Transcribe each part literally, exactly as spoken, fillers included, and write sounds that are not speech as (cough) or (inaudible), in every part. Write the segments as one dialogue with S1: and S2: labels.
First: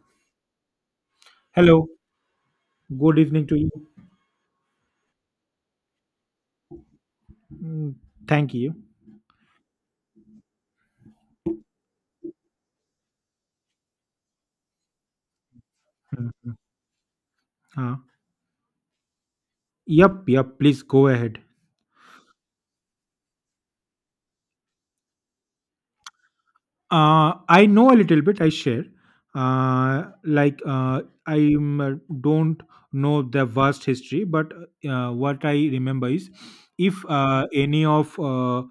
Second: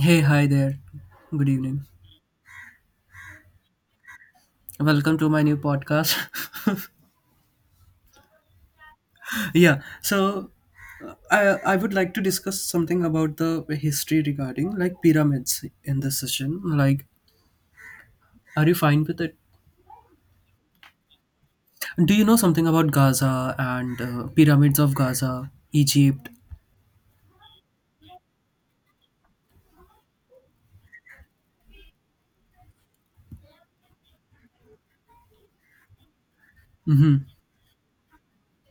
S1: Hey, hi there. Good evening.
S2: Hello, good evening to you.
S1: Welcome to my new podcast.
S2: Mm, thank you.
S1: (laughs) yeah, so uh, I I would like to discuss something about the history regarding like pyramids in this
S2: Mm,
S1: session. Like,
S2: Uh,
S1: are you fine with it?
S2: yep, yep, please go ahead.
S1: Do you know something about Gaza and uh, pyramids of Gaza, Egypt?
S2: Uh, I know a little bit. I share. Uh, like uh, I don't know the vast history, but uh, what I remember is, if
S1: Mm-hmm.
S2: uh, any of uh,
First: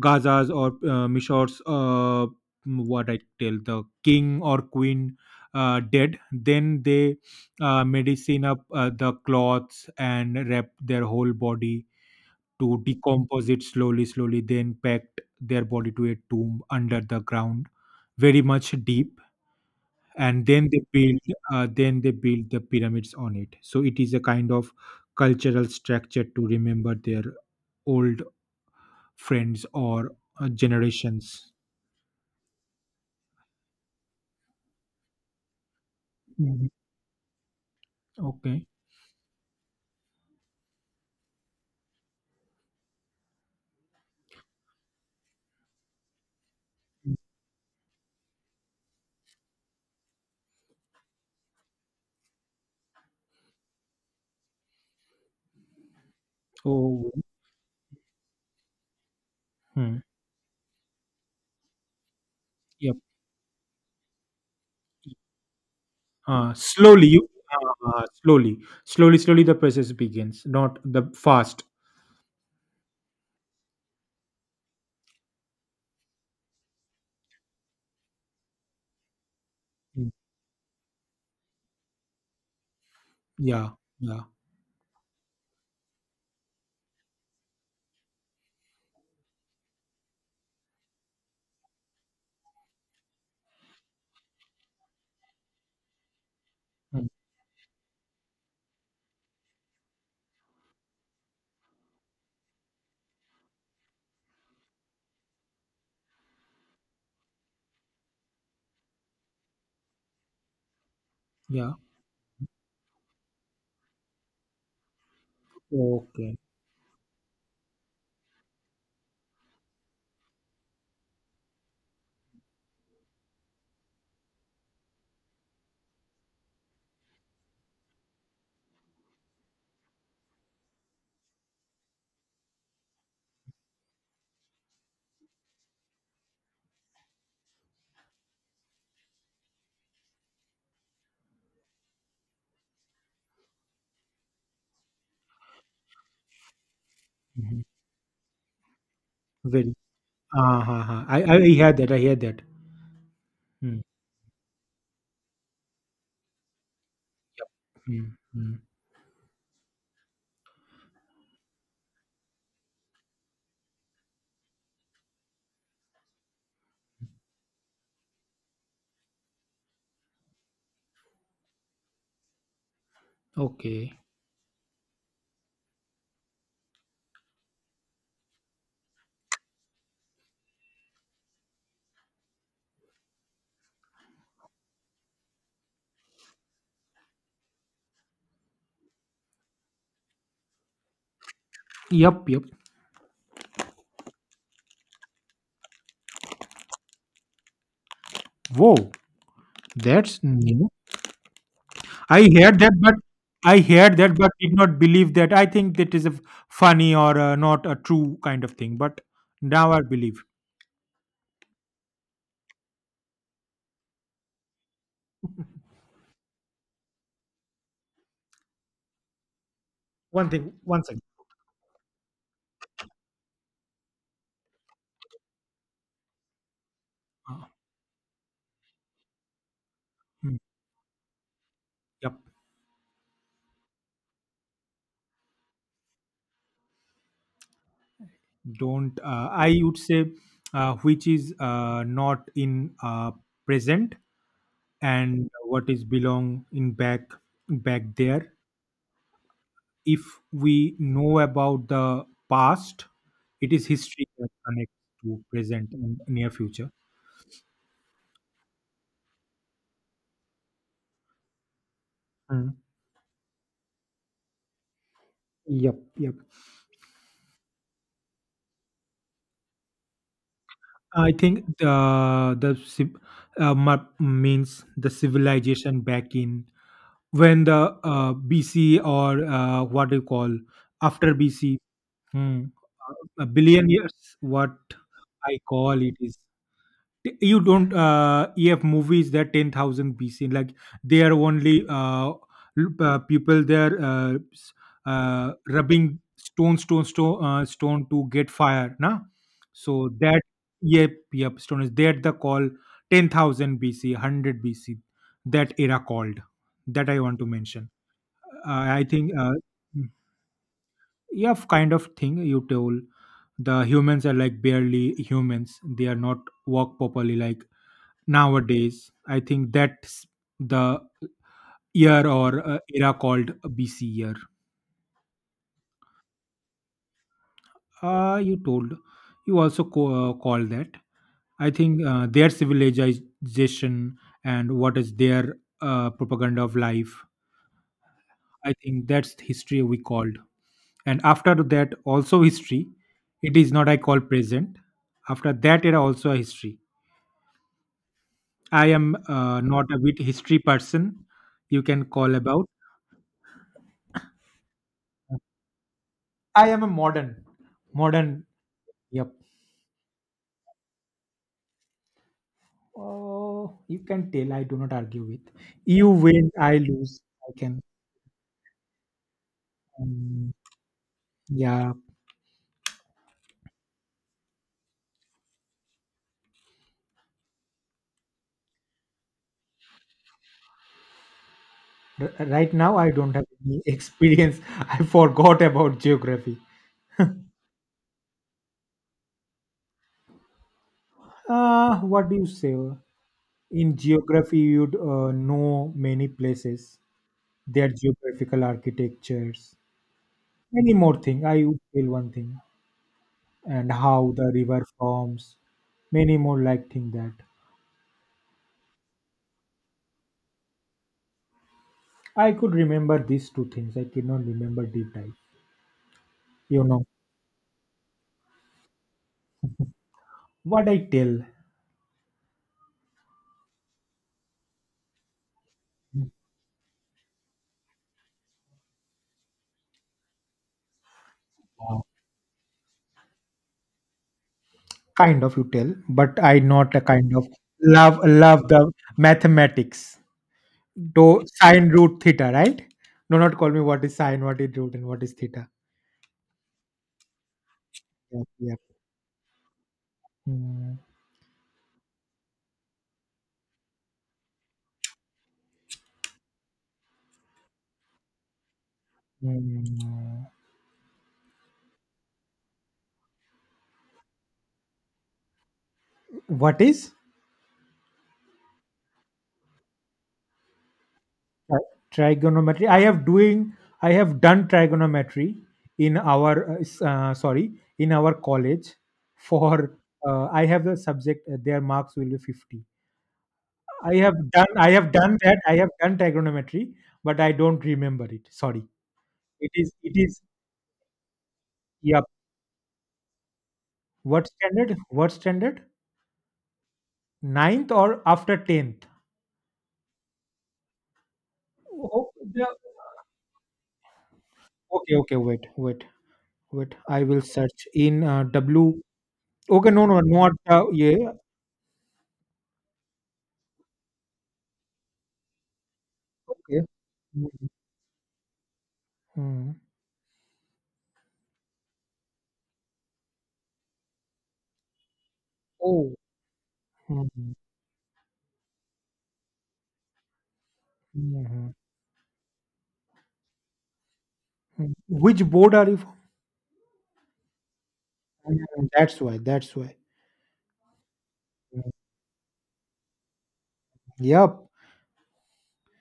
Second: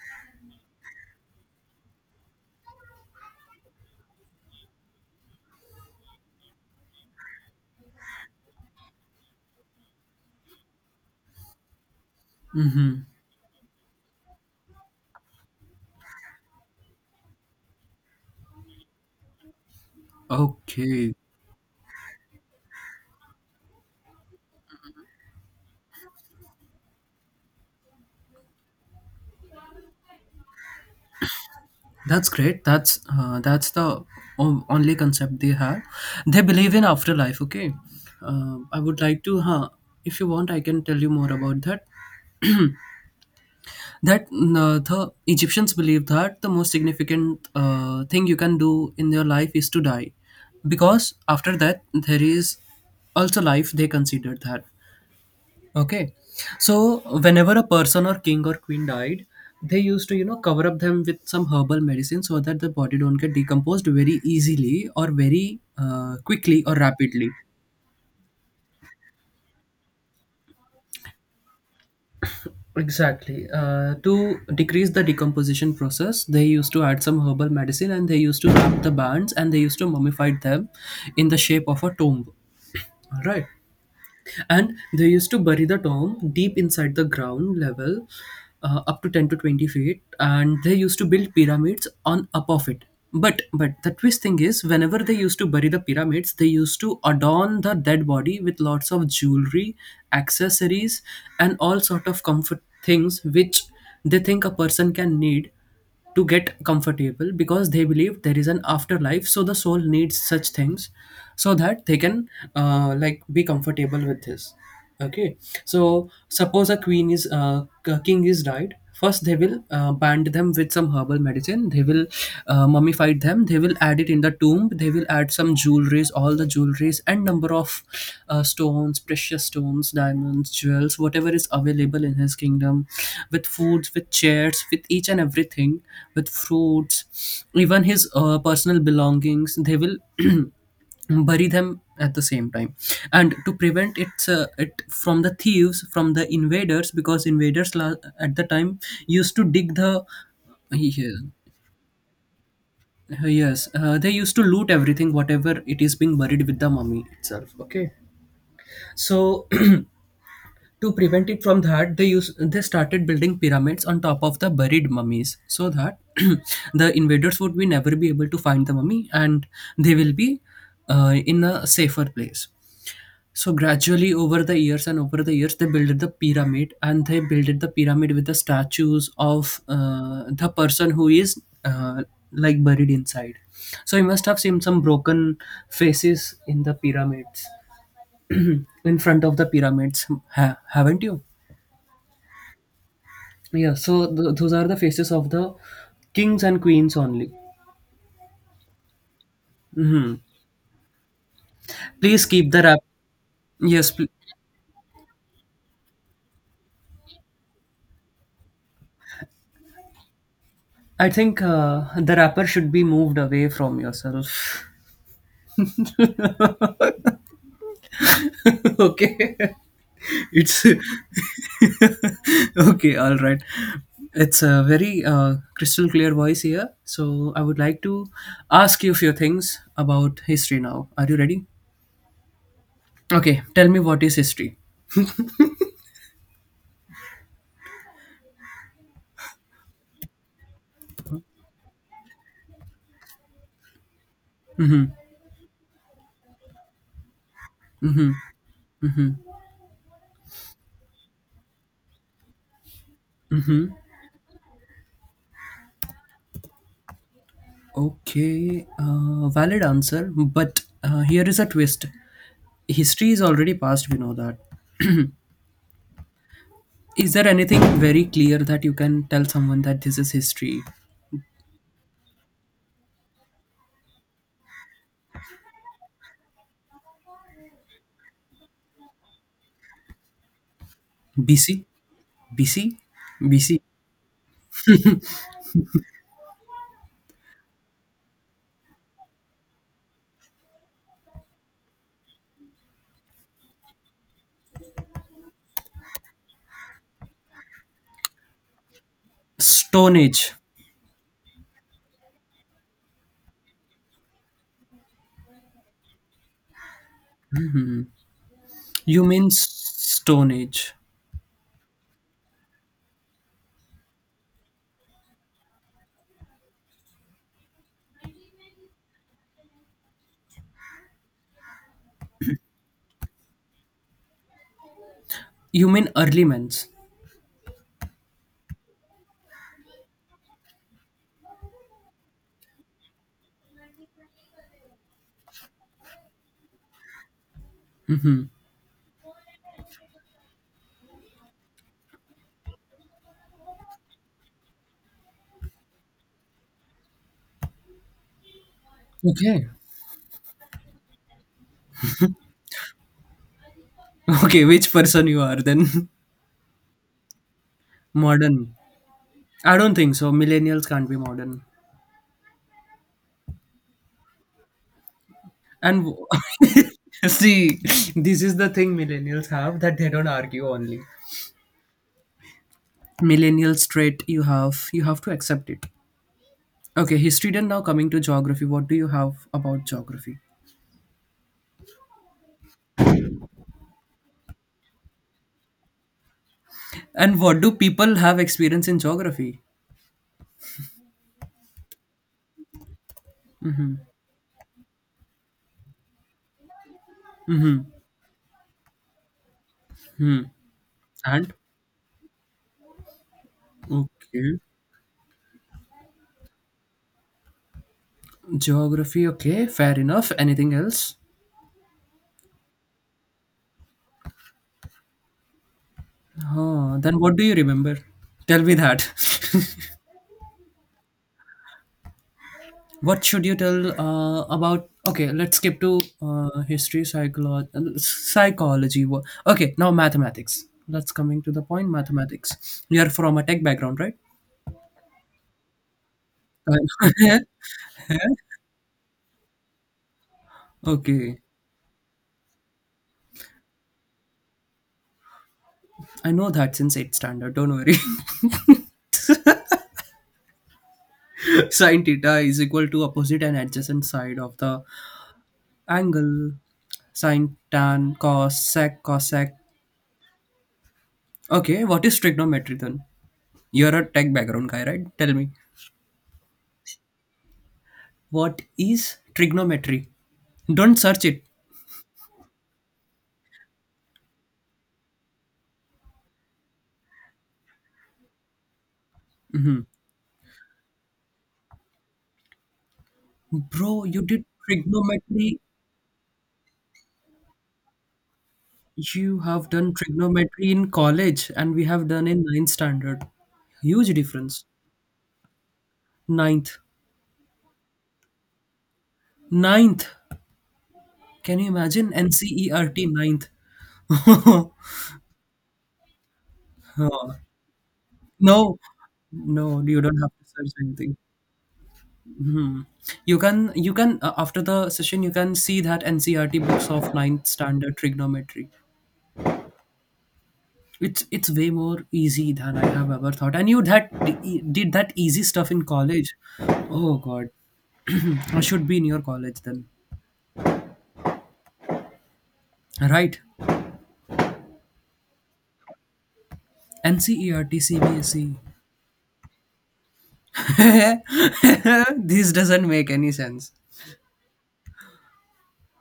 S2: Gaza's or uh, Mishor's, uh, what I tell the king or queen uh, dead, then they uh, medicine up uh, the cloths and wrap their whole body to
S1: Mm-hmm.
S2: decompose it slowly, slowly, then packed their body to a tomb under the ground, very much deep. And then they
S1: Okay.
S2: build, uh, then they build the pyramids on it. So it is a kind of cultural structure to remember their old friends or uh, generations.
S1: That's great. That's uh, that's the o- only concept they have. They
S2: Mhm.
S1: believe in afterlife. Okay, uh,
S2: Okay.
S1: I would like to. Huh, if you want, I can tell you more about that. That uh, the Egyptians believe that the most significant uh, thing you can do in your life is to die, because after that there is also life. They consider that. Okay. So
S2: Oh,
S1: whenever a person or king or queen died, they
S2: hmm.
S1: used to, you know, cover up them with some herbal medicine so that the
S2: Yep.
S1: body don't get decomposed very easily or very uh,
S2: Uh,
S1: quickly or
S2: slowly, you,
S1: rapidly.
S2: uh, uh, slowly, slowly, slowly, the process begins. Not the fast.
S1: Exactly. Uh, to decrease the decomposition process, they used to add some herbal medicine and they used to wrap the bands and they used to
S2: Mm.
S1: mummify them in the shape of a tomb. All right.
S2: Yeah, yeah,
S1: And they used to bury the tomb deep inside the ground level uh, up to ten to twenty feet, and they used to build pyramids on up of it. But but the twist thing is, whenever they used to bury the pyramids, they used to
S2: mm,
S1: adorn the dead body with lots of jewelry, accessories, and all sort of comfort things which they think a person can need to get comfortable, because they believe there is an afterlife, so the soul needs such things so
S2: yeah.
S1: that they can uh, like be comfortable with this. Okay, so
S2: Okay.
S1: suppose a queen is uh, a king is died. First they will uh, bind them with some herbal medicine, they will uh, mummify them them they will add it in the tomb, they will add some jewelries, all the jewelries, and number of uh, stones, precious stones, diamonds, jewels, whatever is available in his kingdom, with foods, with chairs, with each and everything, with fruits, even his uh, personal belongings they will (clears throat) bury them at the same time. And to prevent it, uh, it from the thieves, from the invaders, because
S2: Mhm.
S1: invaders la- at the time used to
S2: Very.
S1: dig the
S2: Ah, ha, ha.
S1: yeah,
S2: I, I I hear that. I hear that.
S1: uh, yes,
S2: Mm,
S1: uh, they used to loot everything, whatever it is being buried with the mummy itself. Okay,
S2: mm, mm.
S1: so (clears throat) to prevent it from that, they use they started building pyramids on top of the buried mummies, so that (clears throat) the invaders would be never be able to find the mummy, and they will be uh, in a safer place. So
S2: Okay.
S1: gradually, over the years and over the years, they built the pyramid, and they built the pyramid with the statues of uh, the person who is uh, like buried inside. So you must have seen some broken faces in the pyramids (clears throat) in front of the pyramids, ha- haven't you?
S2: Yep, yep.
S1: Yeah, so th- those are the faces of the kings and queens only.
S2: Whoa,
S1: Hmm.
S2: that's new. I
S1: Please keep
S2: heard
S1: the
S2: that,
S1: wrap.
S2: but I
S1: Yes,
S2: heard
S1: pl-
S2: that, but did not believe that. I think that is a f- funny or uh, not a true kind of thing. But now I believe.
S1: I think uh, the wrapper should be moved away from yourself. (laughs) Okay.
S2: One thing.
S1: it's
S2: One second.
S1: (laughs) Okay, all right, it's a very uh, crystal clear voice here, so I
S2: Ah,
S1: would like to ask you a few things about
S2: mm,
S1: history now. Are you ready?
S2: yep.
S1: Okay, tell me, what is history?
S2: Don't. Uh, I would say, uh, which is uh, not in uh, present
S1: Mm-hmm.
S2: and what is belong in back back there if we know about the past, it is
S1: Mm-hmm.
S2: history that connects to present and near future.
S1: Okay, uh, valid answer, but uh, here is a twist.
S2: Mm.
S1: History is already past, we know that. (clears throat)
S2: Yep, yep.
S1: Is there anything very clear that you can tell someone that this is history?
S2: I think the the civ- uh, ma- means the civilization back in when the uh, B C or uh, what do you call after
S1: B
S2: B C.
S1: C, B
S2: Mm.
S1: C,
S2: A
S1: B C,
S2: billion years. What I call it is T- you don't uh, have movies that ten thousand B C, like they are only uh, l- uh, people there uh, s- uh, rubbing stone stone stone uh, stone to get fire na, so
S1: stone
S2: that
S1: age.
S2: yep yep stone is that the call. ten thousand B C, one hundred B C, that era called, that I want to mention. Uh, I
S1: You
S2: think
S1: mean
S2: uh,
S1: Stone Age?
S2: Yeah, f- kind of thing you told. The humans are like barely humans, they are not work properly like nowadays. I think that's the year or uh, era called BC year.
S1: You mean early men's?
S2: Uh, you told you also co- uh, call that. I think uh, their civilization and what is their uh, propaganda of life, I think that's the history we called. And after that also history, it is not I call present. After that era also a history. I am uh,
S1: Okay.
S2: not a bit history person, you can call about.
S1: (laughs) Okay, which person you are then?
S2: I am a modern.
S1: (laughs)
S2: Modern.
S1: Modern.
S2: Yep.
S1: I don't think so. Millennials can't be modern.
S2: Oh, you can tell, I do not argue with.
S1: And
S2: You
S1: w-
S2: win, I
S1: (laughs)
S2: lose. I
S1: See,
S2: can.
S1: this is the thing millennials have, that they don't
S2: Um,
S1: argue only.
S2: yeah.
S1: Millennial trait you have, you have to accept it. Okay, history then. Now coming to geography. What do you have about geography?
S2: R- right now, I don't have any (laughs) experience. I forgot about geography.
S1: And what do people have experience in geography?
S2: Uh, what do you say? In geography, you'd uh, know many places,
S1: Mm-hmm.
S2: their geographical architectures,
S1: Hmm.
S2: many more thing.
S1: And
S2: I would tell one thing, and how the
S1: okay.
S2: river forms, many more like thing that.
S1: Geography, okay, fair enough. Anything else?
S2: I could remember these two things. I cannot remember deep dive. You
S1: Oh,
S2: know
S1: then what do you remember? Tell me that.
S2: what I tell,
S1: (laughs) What should you tell uh, about? Okay, let's skip to uh, history, psychology, psychology. Wha- Okay, now mathematics. Let's coming to the point.
S2: uh,
S1: Mathematics. You are from a tech background, right?
S2: kind of you tell, but I not a kind
S1: Uh,
S2: of love love the mathematics.
S1: (laughs)
S2: Do
S1: okay,
S2: sine root theta, right? Do not call me what is sine, what is root, and what is theta.
S1: I know that since eighth standard. Don't worry. (laughs)
S2: Yeah, yeah. Hmm,
S1: Sine theta is equal to opposite and adjacent side of the angle. Sine tan cos sec cosec.
S2: hmm.
S1: Okay, what is trigonometry then? You're a tech background guy, right? Tell me,
S2: What is?
S1: what is trigonometry? Don't search it.
S2: Tri- Trigonometry, i have doing i have done trigonometry in our uh, s- uh, sorry, in our college for, uh, I have the subject, uh, their marks will be fifty.
S1: Bro,
S2: I
S1: you
S2: have
S1: did
S2: done I have done
S1: trigonometry.
S2: that I have done trigonometry, but I don't remember it, sorry.
S1: You have
S2: it
S1: done
S2: is it is
S1: trigonometry in college, and we have
S2: yep.
S1: done in ninth standard. Huge
S2: What
S1: difference.
S2: standard, what standard?
S1: Ninth.
S2: Ninth or after tenth?
S1: Ninth. Can you imagine
S2: Oh, yeah.
S1: N C E R T ninth? (laughs)
S2: okay okay wait wait wait, I
S1: Oh,
S2: will search in uh,
S1: no.
S2: w.
S1: No,
S2: Okay,
S1: you
S2: no no
S1: don't have to
S2: not
S1: search
S2: uh,
S1: anything.
S2: yeah.
S1: Hmm. You can you can uh, after the session you can see that N C R T
S2: Okay.
S1: books of ninth
S2: Mhm.
S1: standard trigonometry.
S2: Mhm.
S1: It's it's way more easy than I have ever thought. And you that e, did that easy stuff in
S2: Oh.
S1: college. Oh God,
S2: Mhm.
S1: (clears throat) I should be in your college then.
S2: Mhm.
S1: Right?
S2: Mhm. Which board are you from?
S1: N C E R T, C B S E.
S2: Mm, that's why. That's why. Mm,
S1: (laughs) This doesn't make any sense.
S2: yep.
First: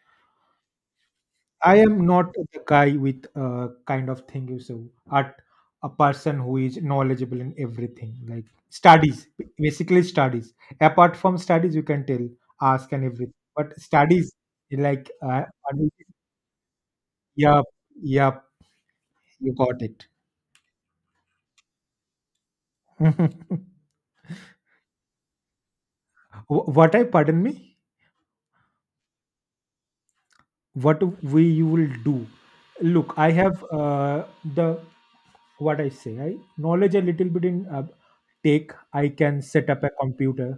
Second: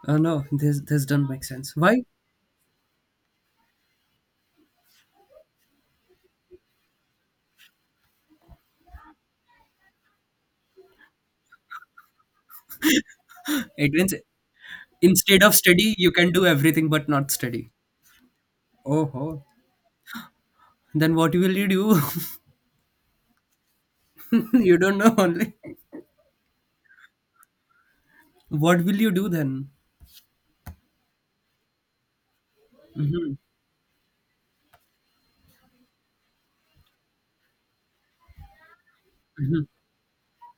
S1: Oh no, this this doesn't make sense.
S2: I
S1: Why?
S2: am not the guy with uh, kind of thing, you so at a person who is knowledgeable in everything, like studies, b- basically studies. Apart from studies, you can tell, ask and everything. But
S1: It means
S2: studies, like,
S1: instead
S2: uh,
S1: of
S2: pardon.
S1: study, you can do everything but not
S2: Yep,
S1: study.
S2: yep,
S1: Oh ho.
S2: you got it.
S1: Then what will you do? (laughs)
S2: (laughs)
S1: (laughs) You don't know only.
S2: Wh- what I pardon me?
S1: What will you do then?
S2: What we you will do? Look, I have uh, the, what I say, I knowledge a little bit in, uh, take, I can
S1: Mhm,
S2: set up a computer,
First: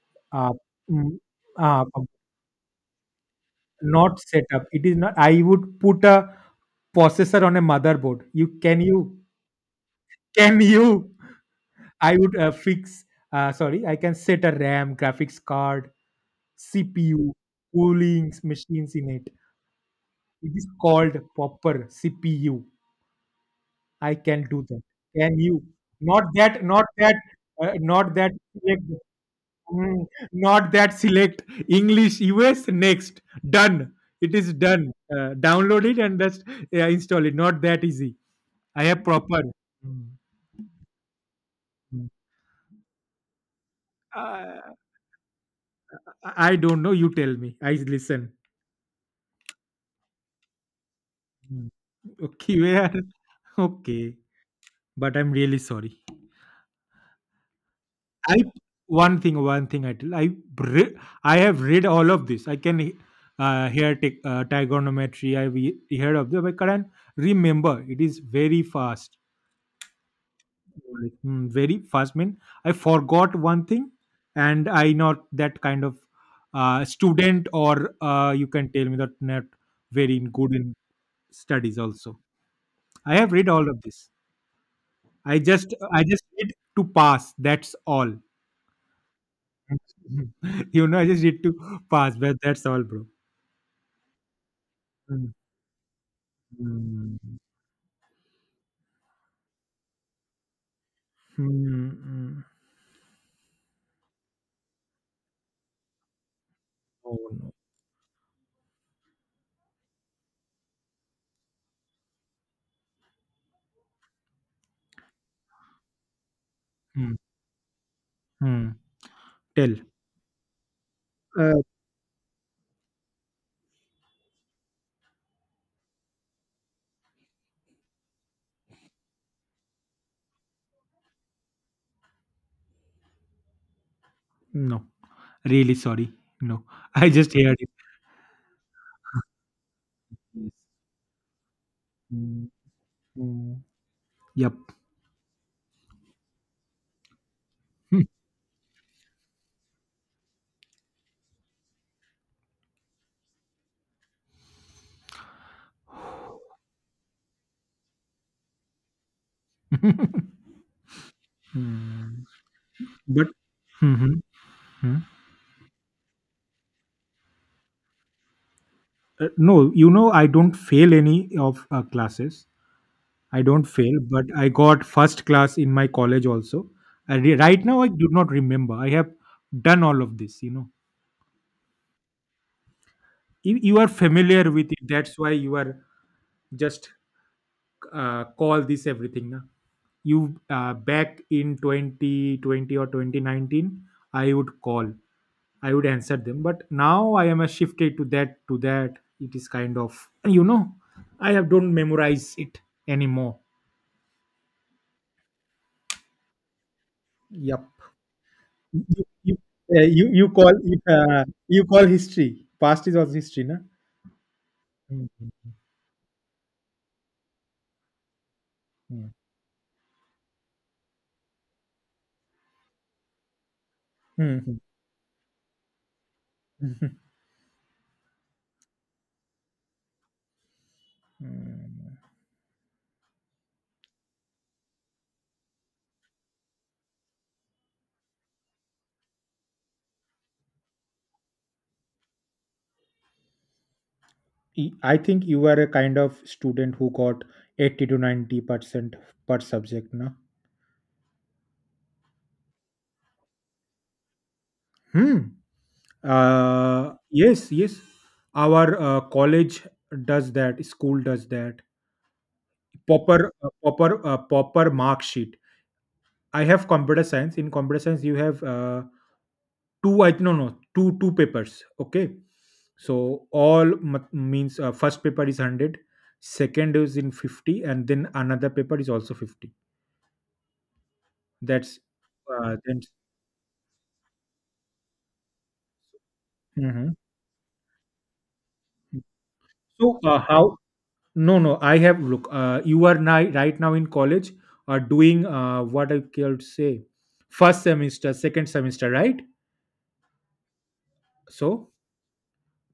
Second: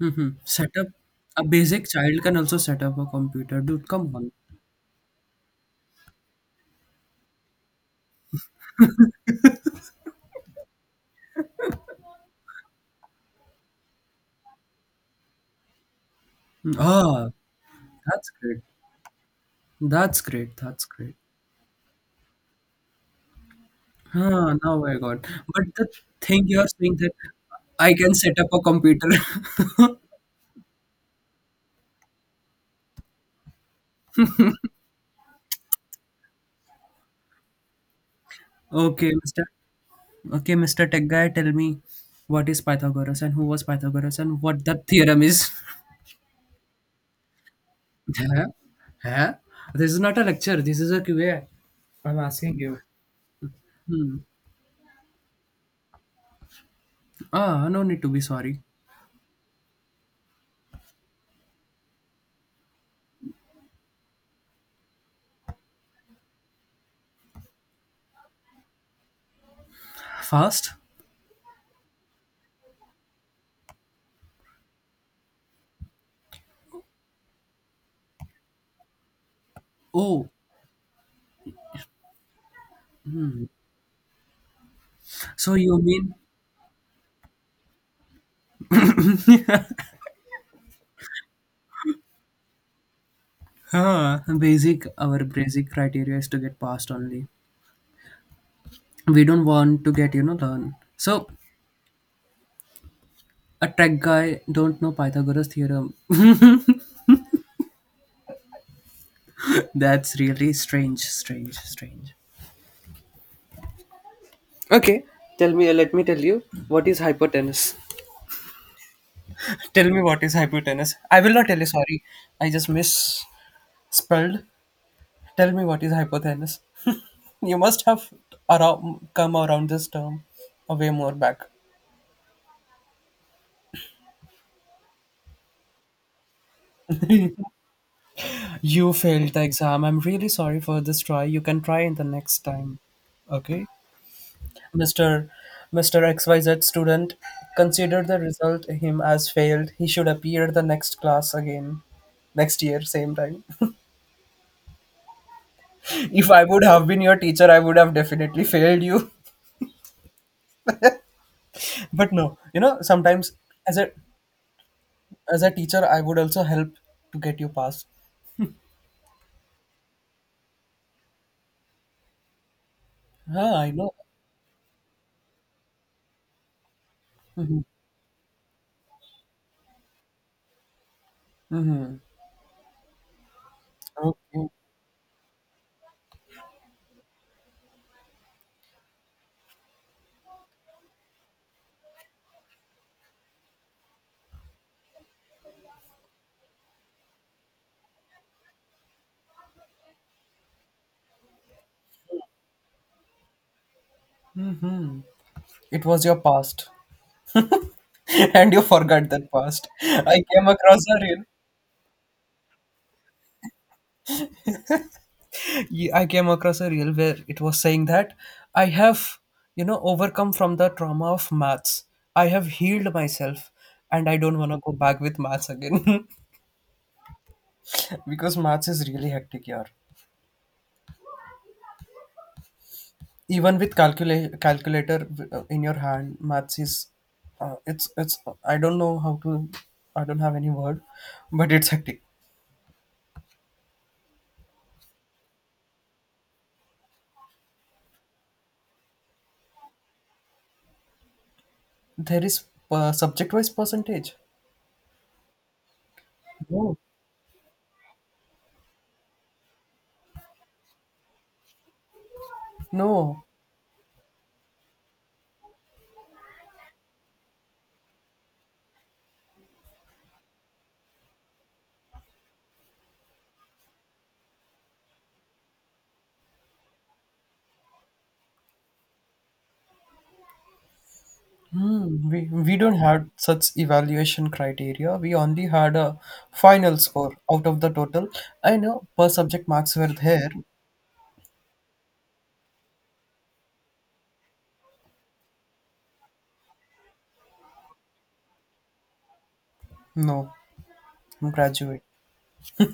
S1: mhm.
S2: uh,
S1: Set up
S2: mm,
S1: a
S2: uh,
S1: basic
S2: com-
S1: child can also set up a computer, dude. Come
S2: not
S1: on.
S2: set up. It is not, I would put a processor on a motherboard. You can you can you I would uh, fix, uh, sorry, I can set a RAM, graphics card,
S1: Ah,
S2: C P U,
S1: that's
S2: cooling
S1: great.
S2: machines in it.
S1: That's
S2: It
S1: great.
S2: is
S1: That's
S2: called
S1: great.
S2: proper C P U. I can
S1: Huh,
S2: do that.
S1: now I got.
S2: Can you?
S1: But the
S2: Not
S1: thing
S2: that,
S1: you're
S2: not
S1: saying that
S2: that, uh,
S1: I can
S2: not that,
S1: set up a
S2: select,
S1: computer. (laughs)
S2: mm, not that select English U S next. Done. It is done. Uh, download it and just uh, install it. Not that easy. I have
S1: Okay,
S2: proper.
S1: Mr.
S2: Mm,
S1: Okay, mister Tech guy, tell me,
S2: mm.
S1: what is Pythagoras and who was Pythagoras and what
S2: Uh,
S1: that theorem is.
S2: I don't know. You tell me. I
S1: (laughs)
S2: listen.
S1: Huh? Huh? This is not a lecture. This is a Q A.
S2: Mm.
S1: I'm asking
S2: Okay,
S1: you.
S2: where? (laughs) Okay.
S1: Hmm.
S2: But I'm really sorry.
S1: Ah, no need to be
S2: I
S1: sorry.
S2: one thing, one thing I tell. I re- I have read all of this. I can uh, hear t- uh, trigonometry. I've he- heard of them. I can't remember. It is very fast.
S1: Fast?
S2: Mm, very fast. Mean, I forgot one thing, and I not that kind of uh, student, or uh, you can tell me that not very
S1: Oh,
S2: good in studies. Also, I have read all of this. I
S1: so
S2: just
S1: you
S2: I
S1: mean
S2: just need to pass. That's all. (laughs) You know, I just need to pass, but that's all, bro.
S1: huh, basic our
S2: Mm,
S1: basic criteria is to get past only.
S2: mm.
S1: We don't want to get, you know, learn. So
S2: Mm, mm.
S1: a tech guy don't know Pythagoras theorem.
S2: Oh, no.
S1: (laughs) That's really strange, strange, strange. Okay. Tell me let me tell you, what is
S2: Mm,
S1: hypotenuse.
S2: mm.
S1: (laughs)
S2: Tell.
S1: Tell me, what is hypotenuse. I will not tell
S2: Uh,
S1: you, sorry. I just misspelled Tell me, what is hypothalamus? (laughs) You must have around, come around this term a way more back.
S2: No. Really sorry. No. (laughs) I just heard it.
S1: You failed the exam. I'm really sorry for this try. You can try in the next
S2: Mm,
S1: time.
S2: mm.
S1: Okay?
S2: Yep.
S1: mister mister X Y Z student, consider the result him as failed. He should appear the next class again. Next year, same time. (laughs) If I would have been your teacher, I would have definitely failed you.
S2: (laughs)
S1: (laughs) But
S2: Mm.
S1: no, you know,
S2: But.
S1: sometimes as a
S2: Mhm. Hmm.
S1: as a teacher, I would also help to get you passed.
S2: Uh, no, you know, I don't fail any of uh, classes. I
S1: Ah,
S2: don't
S1: I
S2: fail,
S1: know.
S2: but I got first class in my college also. I re- right now, I do not remember. I have done all of this, you know. You, you are familiar
S1: Okay.
S2: with it, that's why you are just uh, call this everything na? You uh, back in twenty twenty or twenty nineteen i would call I would answer them, but now I am a shifted to that to that. It is kind of, you know, I have don't memorize it anymore.
S1: It was your past,
S2: Yep.
S1: (laughs) and you
S2: you
S1: forgot that
S2: you,
S1: past.
S2: uh, you,
S1: I
S2: you
S1: came
S2: call it,
S1: across a reel.
S2: uh, you call history, past is also history na. Mhm.
S1: Ye- I came across a reel where it was saying that I
S2: Hmm.
S1: have, you know, overcome from the trauma of maths. I have healed myself, and I don't want to
S2: Hmm.
S1: go back with maths again. (laughs)
S2: Hmm. (laughs)
S1: Because maths is really hectic here.
S2: Hmm.
S1: Even with calcula- calculator uh, in your hand, maths is, uh, it's it's. I don't know how to. I don't have any word, but it's hectic.
S2: Y- I think you were a kind of student who got eighty to ninety percent per subject, na?
S1: There is uh, subject-wise percentage.
S2: Hmm.
S1: No,
S2: Uh, yes, yes. Our uh, college does that. School does that.
S1: no.
S2: Proper, uh, proper, uh, proper mark sheet. I have computer science. In computer science, you have uh, two. I no no two two papers. Okay, so all m- means uh, first paper is hundred, second is in fifty, and then another paper is also fifty. That's
S1: Hmm. We we
S2: uh,
S1: don't
S2: then
S1: have such evaluation criteria. We only had a final
S2: hmm.
S1: score out of the total. I know per subject marks were
S2: So uh,
S1: there.
S2: how? No, no. I have look. Uh, you are now right now in college, are doing uh, what I could say, first semester, second semester, right?
S1: No, I'm
S2: So
S1: graduate.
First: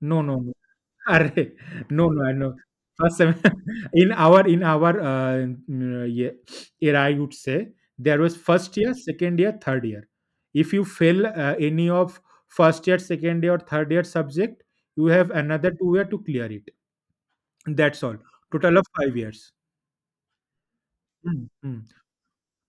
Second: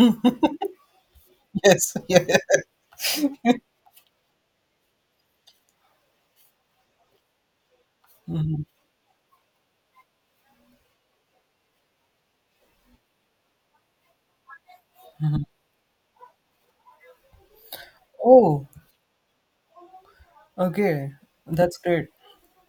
S2: no, no, no. (laughs) Arre,
S1: Yes. (laughs)
S2: no, no.
S1: Yeah.
S2: I know. First sem- (laughs) in our in our uh, mm, yeah, era, I would say there was first year, second year, third year. If you fail uh, any of first year, second year, or third year subject, you have another two year to clear it. That's all.
S1: Oh,
S2: Total of five years.
S1: okay.
S2: Mm,
S1: That's
S2: mm.
S1: great.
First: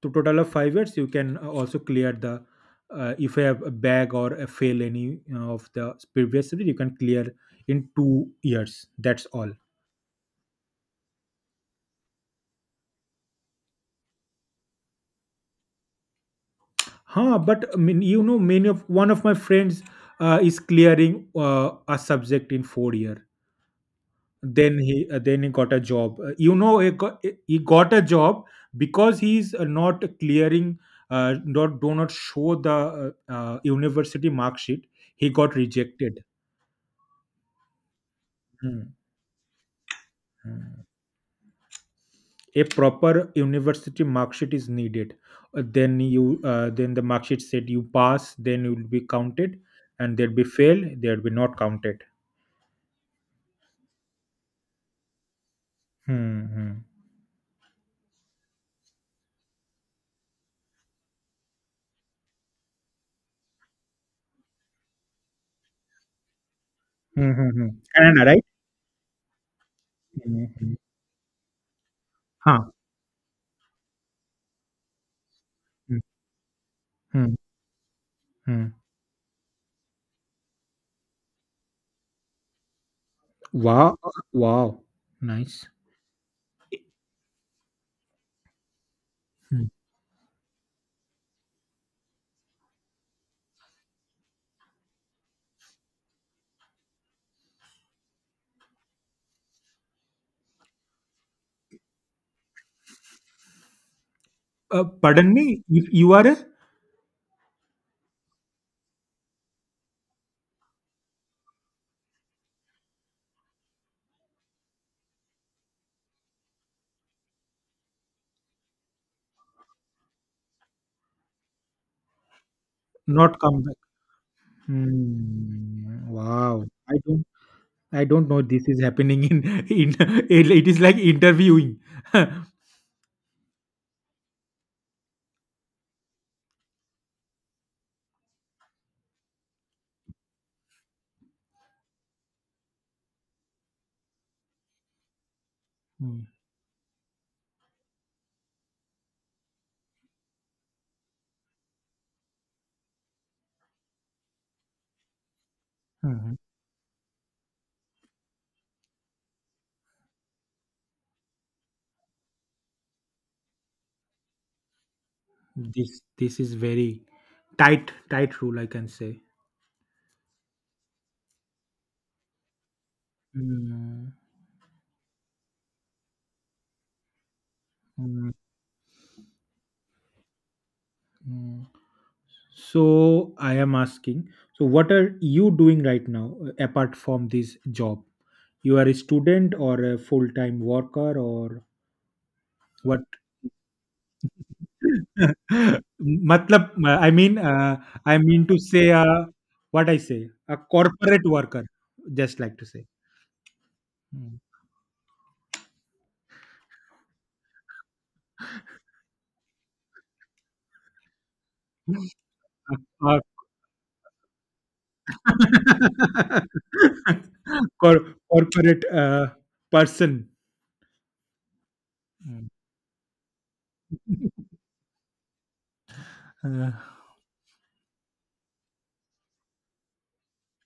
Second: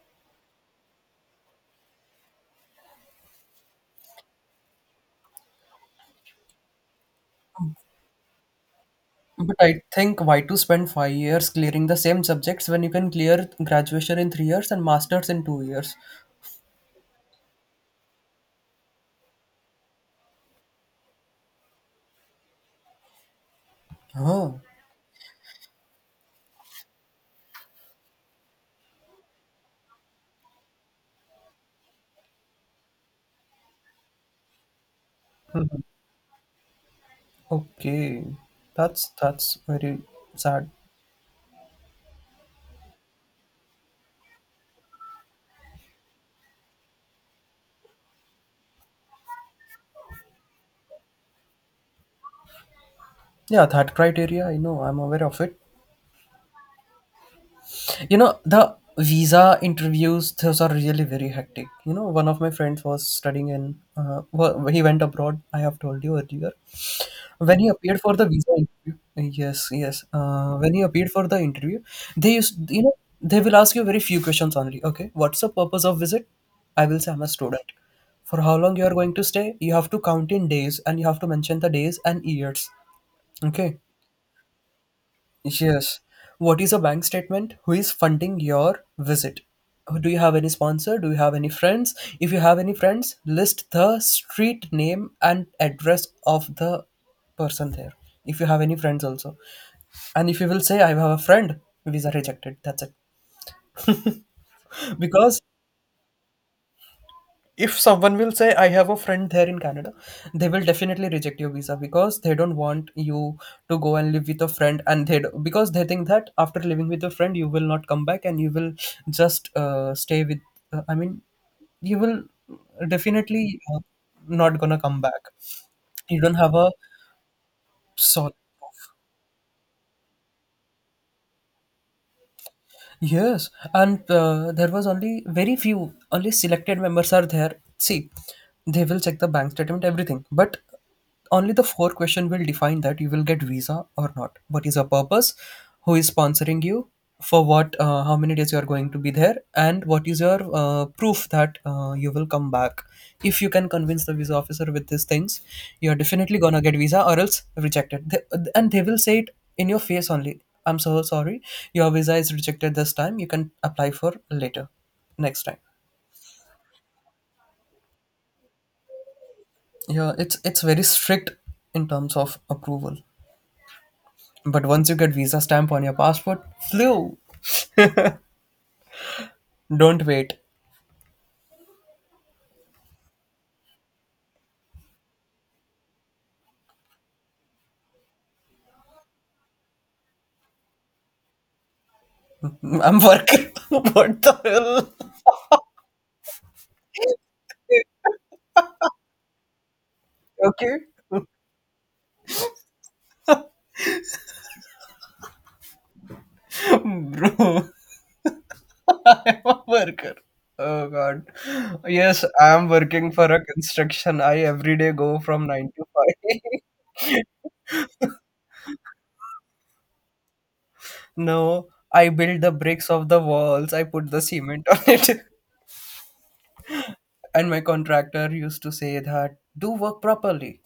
S2: To total of five years, you can uh, also clear the uh, if you have a bag or a fail any uh, of the previous subject, you can clear in two years. That's all.
S1: But I think why to spend five years clearing the same subjects when you can clear graduation in three years and masters in two years?
S2: Huh? But I mean, you know, many of one of my friends uh, is clearing uh, a subject in four year.
S1: Oh,
S2: Then he uh, then he got a job. Uh, you know, he got, he got a job because he's uh, not clearing, uh, not do not show the uh, uh, university mark sheet. He got rejected.
S1: okay.
S2: Hmm.
S1: That's that's very sad.
S2: Mm. A proper university mark sheet is needed. Uh, then you uh, then the mark sheet said you pass, then you will be counted, and there'll be fail, there'll be not counted.
S1: Yeah, that criteria, I know, I'm aware of it.
S2: Hmm, hmm.
S1: You know, the visa interviews, those are really very hectic. You know, one of my friends was studying in, uh, well, he went abroad, I have told you earlier.
S2: Hmm, hmm,
S1: When he
S2: hmm.
S1: appeared for
S2: Canada,
S1: the
S2: right.
S1: visa interview, yes, yes,
S2: Hmm,
S1: uh, when
S2: hmm.
S1: he appeared for the interview, they
S2: Huh.
S1: used, you know, they will ask you very few questions only. Okay, what's the purpose of
S2: Hmm.
S1: visit? I will say I'm a
S2: Hmm,
S1: student. For how
S2: hmm.
S1: long you are going to stay? You have to count in days, and you have to mention the days and years. Okay.
S2: Wow, wow, nice.
S1: Yes. What is a bank statement? Who is funding your visit?
S2: Hmm.
S1: Do you have any sponsor? Do you have any friends? If you have any friends, list the street name and address of the person there. If you have any friends also. And if you will say, I have a friend, visa rejected. That's it.
S2: Uh,
S1: (laughs)
S2: pardon
S1: Because
S2: me, if you are a.
S1: if someone will say I have a friend there in Canada, they will definitely reject your visa because they don't want you to go and live with a friend, and they do- because they think that after living with a friend you will not come back and you will just uh, stay with uh, I mean you will
S2: Not
S1: definitely
S2: come back.
S1: uh, not gonna come back.
S2: Hmm.
S1: You don't have
S2: Wow,
S1: a
S2: I don't. I don't
S1: solid.
S2: know this is happening in (laughs) in. it, it is like interviewing. (laughs)
S1: Yes, and uh, there was only very few, only selected members are there. See, they will check the bank statement, everything, but only the four question will define that you will get visa or not. What is your purpose? Who is
S2: Hmm.
S1: sponsoring you? For what? Uh, how many days you are going to be there? And what is your uh, proof that uh, you will come back? If you can convince the visa officer with these things, you are
S2: Hmm.
S1: definitely gonna get visa, or else rejected. They, and they will say it in your face only. I'm so sorry. Your visa is rejected this time. You can apply for later, next time.
S2: This this is very tight tight rule, I can say.
S1: Yeah, it's it's very strict in terms of approval.
S2: Mm,
S1: But once you get visa stamp on your passport, flew.
S2: mm,
S1: Don't wait.
S2: mm. So I am asking. So what are you doing right now, uh, apart from this job? You are a student or a full time worker or
S1: I'm
S2: what?
S1: working. (laughs) What the hell?
S2: (laughs) Matlab, uh, I mean, uh, I mean to say, uh, what I say, a
S1: Okay,
S2: corporate worker. Just like to say, hmm.
S1: bro. (laughs) I'm a worker. Oh God. Yes, I'm
S2: (laughs)
S1: working
S2: a, a
S1: for a construction. I every day go from nine to five. (laughs)
S2: (laughs) Cor corporate, uh, person.
S1: No, I built
S2: Mm.
S1: the bricks of the walls. I put the
S2: (laughs)
S1: cement on it. (laughs)
S2: Uh,
S1: And my contractor used to say that do work properly.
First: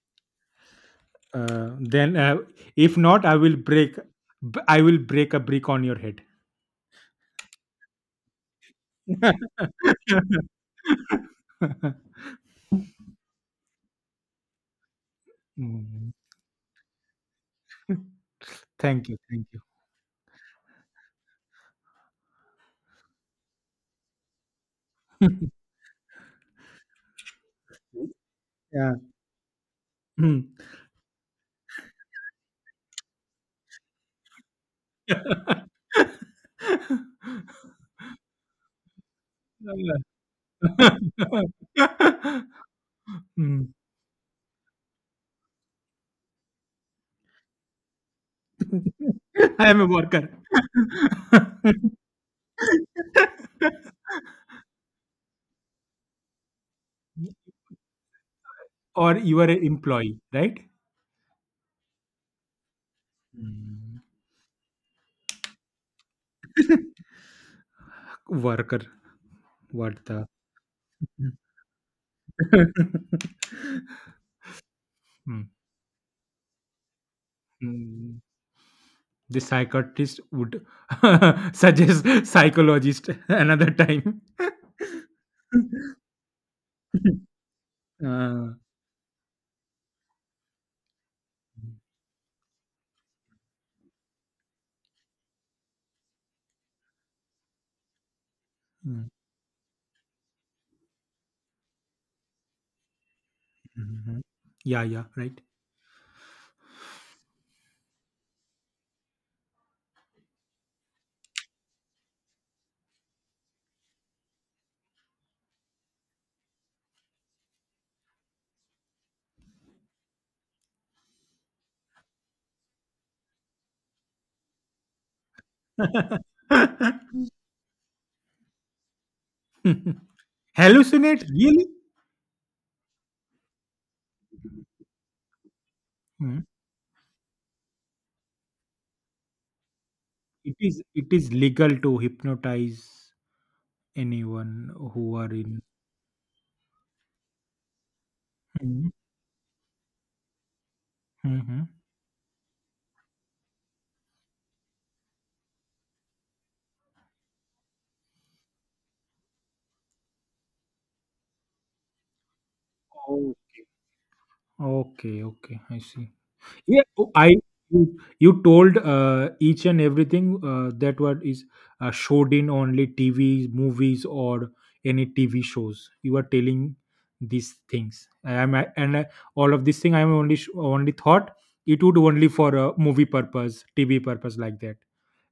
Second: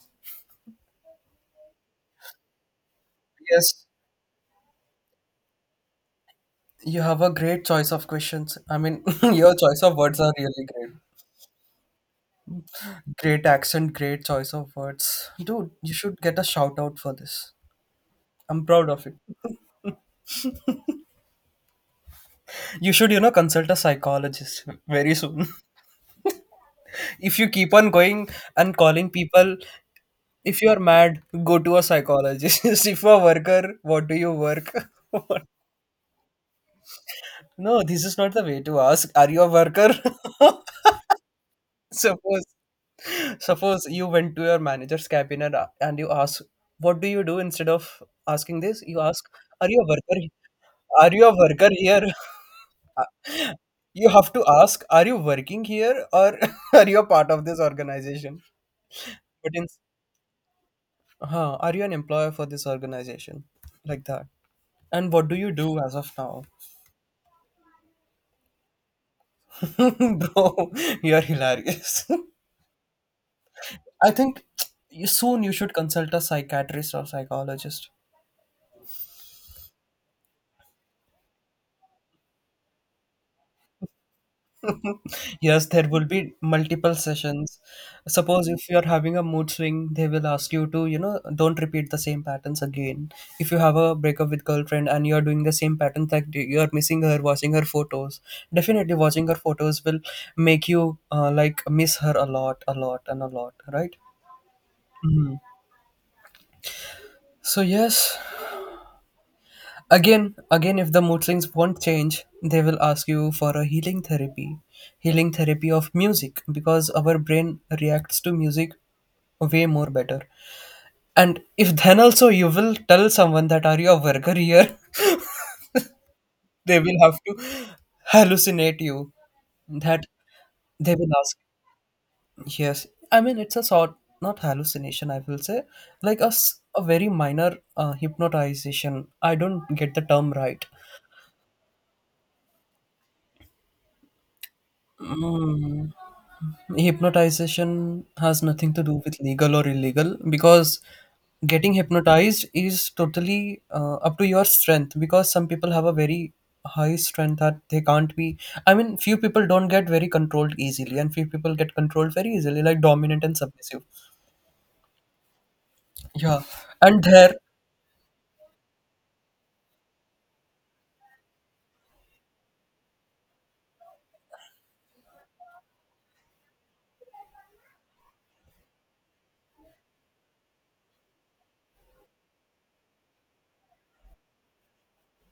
S2: uh, then, uh, if not, I will
S1: Yes,
S2: break b I will break a brick on your head.
S1: you have a great choice of questions. I mean, (laughs) your choice of words are really great.
S2: (laughs)
S1: Great accent, great choice of words. Dude, you
S2: Mm.
S1: should get a shout out for this. I'm proud of
S2: Thank
S1: it.
S2: you, thank you.
S1: You should, you know, consult a psychologist very soon.
S2: (laughs)
S1: (laughs) If you keep on going and
S2: Yeah.
S1: calling people,
S2: Mm.
S1: if you are mad, go to a psychologist. (laughs) If you're a worker, what do you work? (laughs)
S2: (laughs)
S1: No, this is not the way to ask. Are you a worker? (laughs) Suppose
S2: Mm.
S1: suppose you went to your manager's cabin, and, and you ask, what do you do instead of asking this? You ask, are
S2: I
S1: you
S2: am
S1: a
S2: a
S1: worker?
S2: worker.
S1: Are you a worker here? (laughs) Uh, You have to ask, are you working here or (laughs) are you a part of this organization?
S2: Or you are
S1: But
S2: an
S1: in,
S2: employee, right?
S1: huh, are you an employer for this organization?
S2: Mm.
S1: Like that. And what do you do as of now?
S2: Worker. What
S1: (laughs)
S2: the?
S1: Bro, you're hilarious. (laughs) I think you
S2: Hmm.
S1: soon you should consult a psychiatrist or psychologist.
S2: Hmm. The psychiatrist would (laughs) suggest psychologist another time. (laughs)
S1: (laughs) Yes, there will be multiple sessions. Suppose
S2: Uh,
S1: if you are having a mood swing, they will ask you to, you know, don't repeat the same patterns again. If you have a breakup with girlfriend and you are doing the same patterns like you are missing her, watching her photos, definitely
S2: mm,
S1: watching her photos will make you uh, like miss her a lot, a lot, and a lot, right?
S2: mhm. Yeah, yeah,
S1: Mhm.
S2: right.
S1: So yes, again, again, if the mood swings won't change, they will ask you for a healing therapy, healing therapy of music, because our brain reacts to music way more better. And if then also you will tell someone that are you a worker here, (laughs) they will have to
S2: (laughs)
S1: hallucinate you. That they will
S2: Hallucinate
S1: ask.
S2: really?
S1: Yes, I mean it's a sort not hallucination. I will say like a
S2: Hmm.
S1: s a a very minor uh, hypnotization. I don't get the term
S2: It
S1: right.
S2: is it is legal to hypnotize anyone who are in.
S1: Mm. Hypnotization has nothing to
S2: Mhm.
S1: do with legal or illegal because
S2: Mhm.
S1: getting hypnotized is totally uh, up to your strength because some people have a very high strength that they can't be I mean few people don't get very controlled easily and few people get controlled very easily like dominant and
S2: Okay.
S1: submissive.
S2: Okay. Okay. I see.
S1: Yeah,
S2: Yeah,
S1: and
S2: oh,
S1: there.
S2: I, you, you told uh, each and everything uh, that what is uh, showed in only T V, movies, or any T V shows. You are telling these things. I am I- and I, all of this thing. I am only sh- only thought it would only for a movie purpose, T V purpose like that.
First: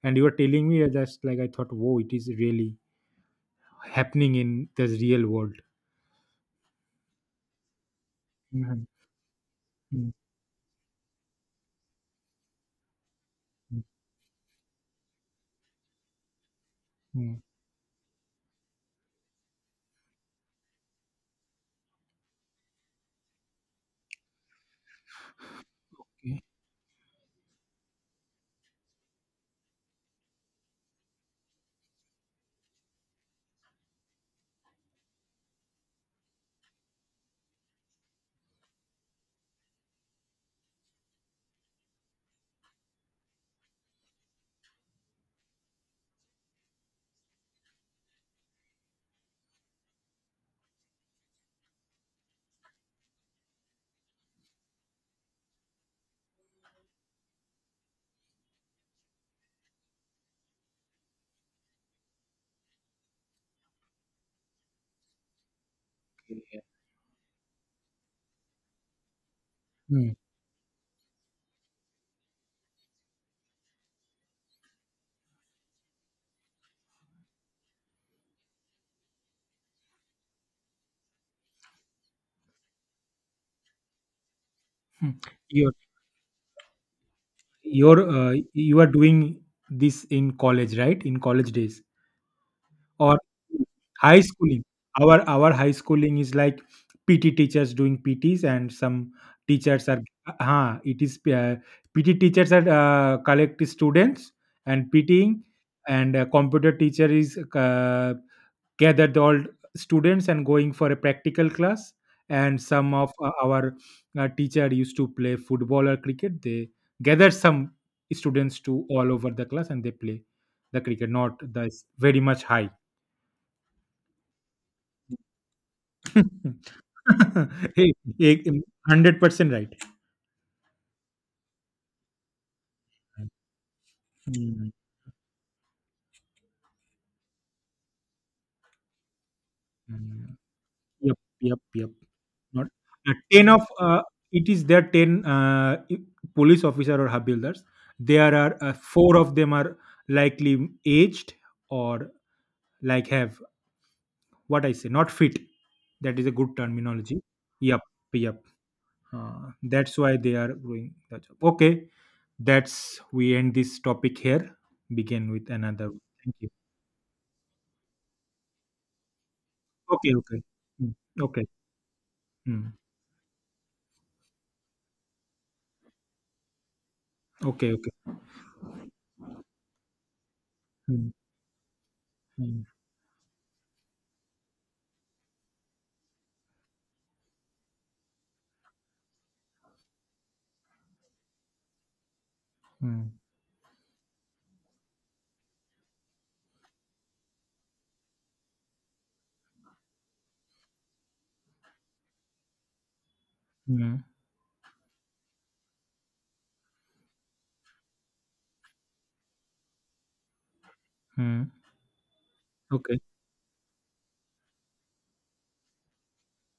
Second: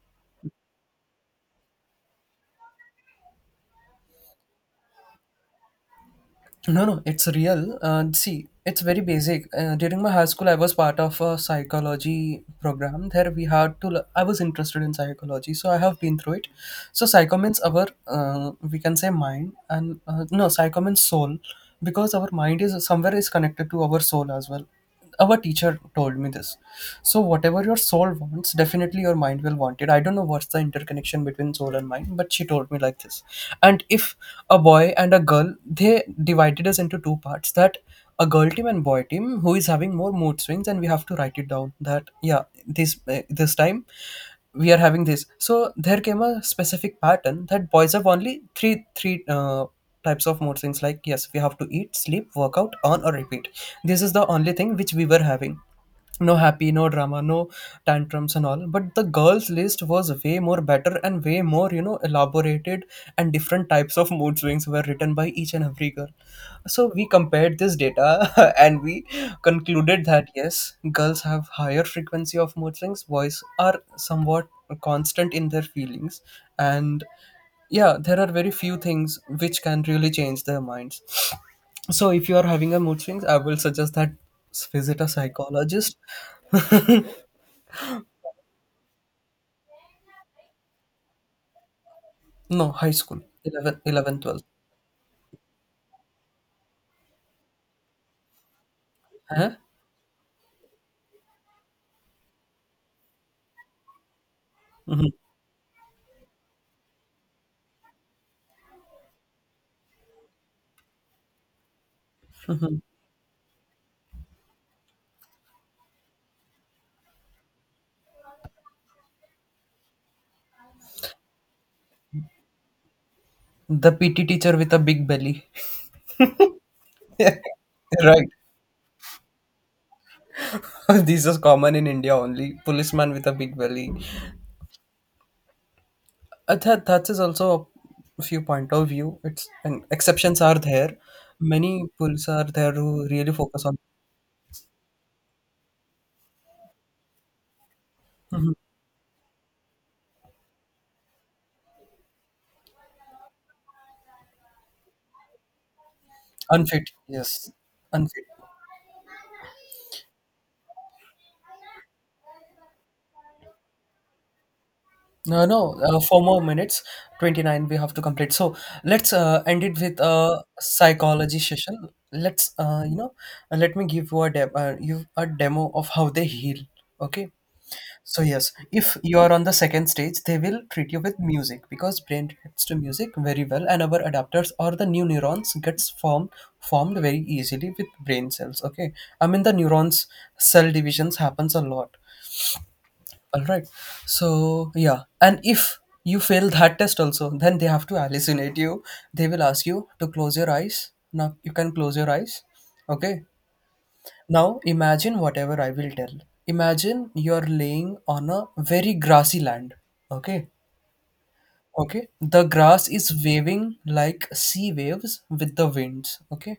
S2: And you are telling me that's like I thought. Whoa, it is really happening in this real world.
S1: No, no, it's real. Uh, see, it's
S2: Mhm.
S1: very basic. Uh, during my
S2: Mm,
S1: high school, I was part of a psychology program. There, we had
S2: mm,
S1: to. l- I was interested in psychology, so I have been through it. So, psycho
S2: mm,
S1: means our, uh, we can say mind, and uh, no, psycho means soul, because our mind is somewhere is connected to our soul as well. Our teacher told me
S2: okay.
S1: this. So whatever your soul wants, definitely your mind will want it. I don't know what's the interconnection between soul and mind, but she told me like this. And if a boy and a girl, they divided us into two parts that a girl team and boy team who is having more mood swings, and we have to write it down that yeah this eh, this time we are having this. So there came a specific pattern that boys have only three three uh, types of mood swings like yes we have to eat, sleep, work out on or repeat. This is the only thing which we were having. No happy, no drama, no tantrums and all. But the girls list was way more better and way more, you know, elaborated, and different types of mood swings were written by each and every girl. So we compared this data (laughs) and we concluded
S2: Mm,
S1: that yes, girls have higher frequency of mood swings, boys are somewhat constant in their feelings. And yeah, there are very few things which can really change their minds. So if you are having a mood swings, I will suggest that s- visit a
S2: mm. You're
S1: psychologist. (laughs)
S2: You're uh, you are doing this in college, right? In college days
S1: No, high
S2: or
S1: school, eleven, eleven,
S2: high
S1: twelve.
S2: schooling. Our our high schooling is like P T teachers doing P Ts and some
S1: Huh?
S2: teachers are huh. it is uh, P T teachers are uh, collect students and
S1: Mhm.
S2: PTing, and uh, computer teacher is uh, gathered the all students and going for a practical class, and some of uh, our uh, teacher used to play football or cricket, they gather some students to all over the class and they play the cricket, not the s- very much high.
S1: The P T teacher with a big belly.
S2: (laughs)
S1: (laughs)
S2: Hey,
S1: Right.
S2: hey, one hundred percent right. (laughs)
S1: (laughs) This is common in India only. Policeman with a big belly.
S2: Mm,
S1: Uh, that, that is also a few point of view. It's and
S2: mm.
S1: exceptions are there.
S2: Yep yep
S1: Many
S2: yep.
S1: police are
S2: Not
S1: there who
S2: uh,
S1: really
S2: ten of
S1: focus on
S2: uh, it is there ten uh, i- police officer or hub builders. There are uh, four of them are likely aged or like have, what I say, not fit. That is a good
S1: unfit.
S2: terminology.
S1: Yes,
S2: Yep,
S1: unfit.
S2: yep. Uh, that's why they are doing the job. Okay, that's we end this topic here. Begin
S1: No,
S2: with
S1: no,
S2: another.
S1: uh, four
S2: Thank
S1: more
S2: you.
S1: minutes, twenty-nine we have to complete. So let's uh, end it with
S2: Okay, okay,
S1: a
S2: mm,
S1: psychology
S2: okay,
S1: session. Let's,
S2: mm,
S1: uh, you know, uh, let me give you a, de- uh, you a demo of how they heal. Okay.
S2: okay, okay.
S1: So yes, if you are on the second stage, they will treat you
S2: Mm,
S1: with music because brain reacts
S2: mm,
S1: to music very well and our adapters or the new neurons gets formed formed very easily with brain cells. Okay. I mean the neurons cell divisions happens a lot.
S2: mm,
S1: All right. So yeah, and if you fail that test also, then they have to hallucinate you. They will ask you to close your eyes. Now you can close your eyes. Okay.
S2: mm,
S1: Now imagine whatever I will tell. Imagine you're laying on a very grassy land. Okay.
S2: mm.
S1: Okay, the grass
S2: Okay,
S1: is waving like sea waves with the winds. Okay,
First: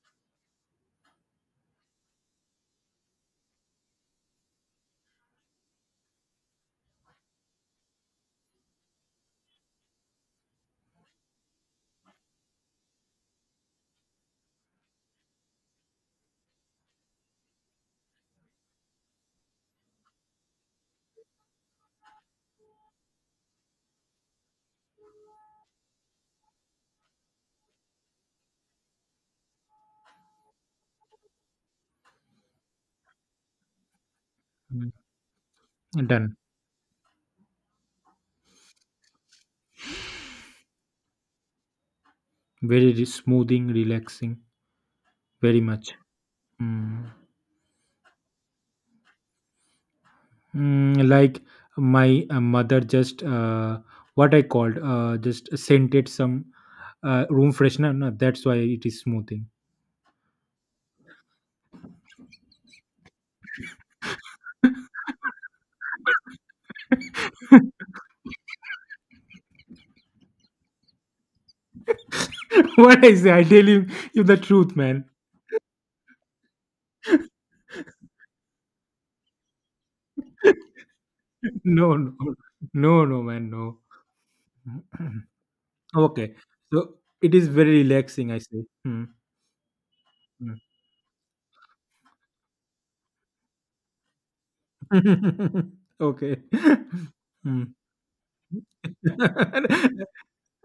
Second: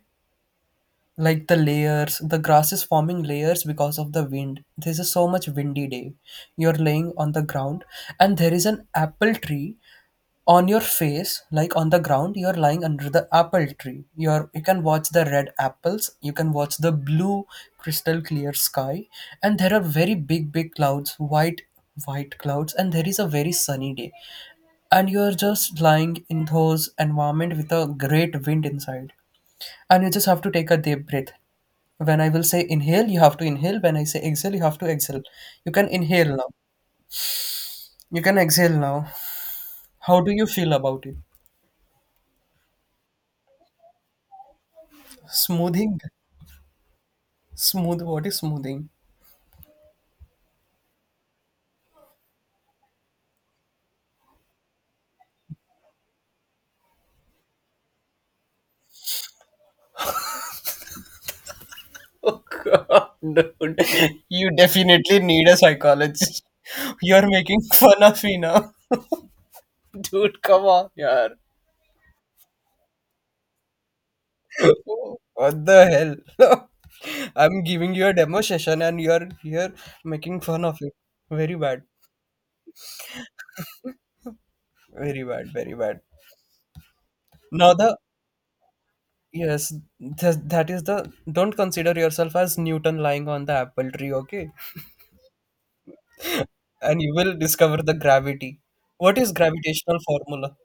S1: like the layers, the grass is forming layers because of the wind. This is so much windy day. You're laying on the ground and there is an apple tree on your face. Like on the ground, you're lying under the apple tree, you're you can watch the red apples, you can watch the blue crystal clear sky. And there are very big big clouds, white white clouds, and there is a very sunny day. And you're just lying in those environment with a great wind inside. And you just have to take a deep breath. When I will say inhale, you have to inhale. When I say exhale, you have to
S2: mm.
S1: exhale. You can inhale
S2: Done.
S1: now. You can exhale now. How do you feel about it?
S2: Very re- smoothing, relaxing, very much.
S1: Smoothing.
S2: Mm.
S1: Smooth, what is smoothing?
S2: Mm, like my uh, mother just uh, what I called uh, just scented some uh, room freshener, no, that's why it is smoothing.
S1: (laughs) Oh God, dude, you definitely need a psychologist. You're making fun of me now. (laughs) Dude, come on, yaar.
S2: (laughs) What I say, I tell you, you the truth, man.
S1: What the hell? (laughs)
S2: (laughs)
S1: I'm giving you a demo session and you're here making fun of it. Very bad,
S2: No no, no no, man, no.
S1: very
S2: (clears throat)
S1: bad, very bad.
S2: Okay, so it is
S1: Now
S2: very
S1: the
S2: relaxing, I say. Mm,
S1: yes, th- that is the, don't consider yourself as Newton lying on the apple tree, okay?
S2: mm. (laughs) Okay.
S1: And you
S2: (laughs)
S1: will
S2: Mm.
S1: discover the gravity. What is gravitational
S2: (laughs)
S1: formula?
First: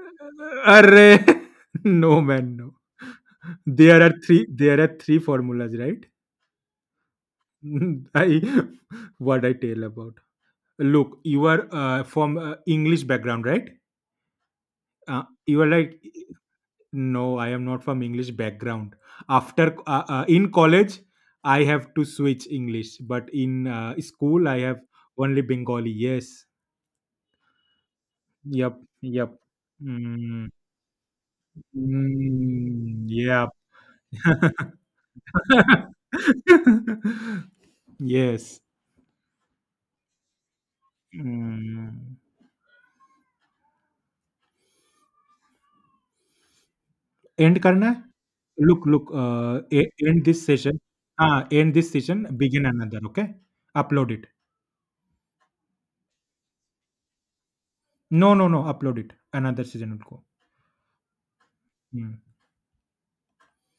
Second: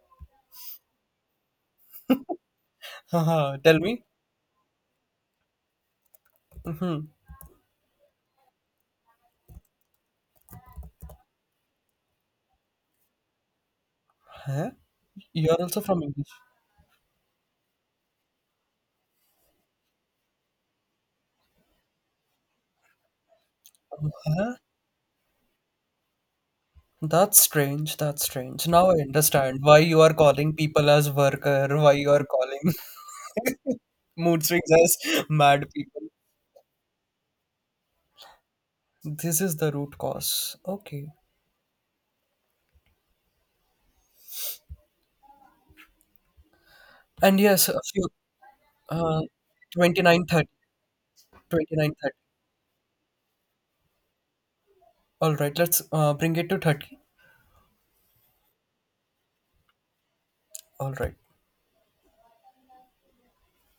S2: Arre! (laughs) No, man, no.
S1: Haha, tell
S2: There
S1: me.
S2: are three. There are three formulas, right? (laughs) I, what I tell about. Look, you are uh, from uh, English background, right?
S1: Huh?
S2: Uh,
S1: You are
S2: you are
S1: also
S2: like,
S1: from English.
S2: no, I am not from English background. After uh, uh, in college, I have to switch English, but in uh, school,
S1: Huh?
S2: I have only Bengali. Yes.
S1: That's strange. That's strange.
S2: Yep.
S1: Now I
S2: Yep.
S1: understand why you are
S2: Mm,
S1: calling people as worker, why you are calling
S2: mm, yep.
S1: (laughs) mood swings
S2: (laughs)
S1: as mad people.
S2: Yes.
S1: This is the root cause. Okay.
S2: Mm.
S1: And
S2: and
S1: yes, a
S2: करना है?
S1: few
S2: look look
S1: uh,
S2: uh, a and this
S1: twenty-nine, thirty,
S2: session. हाँ, and this session, begin another okay? Upload it.
S1: all right, let's uh, bring it to thirty.
S2: No, no, no upload it, another session उनको।
S1: All right.
S2: हुँ।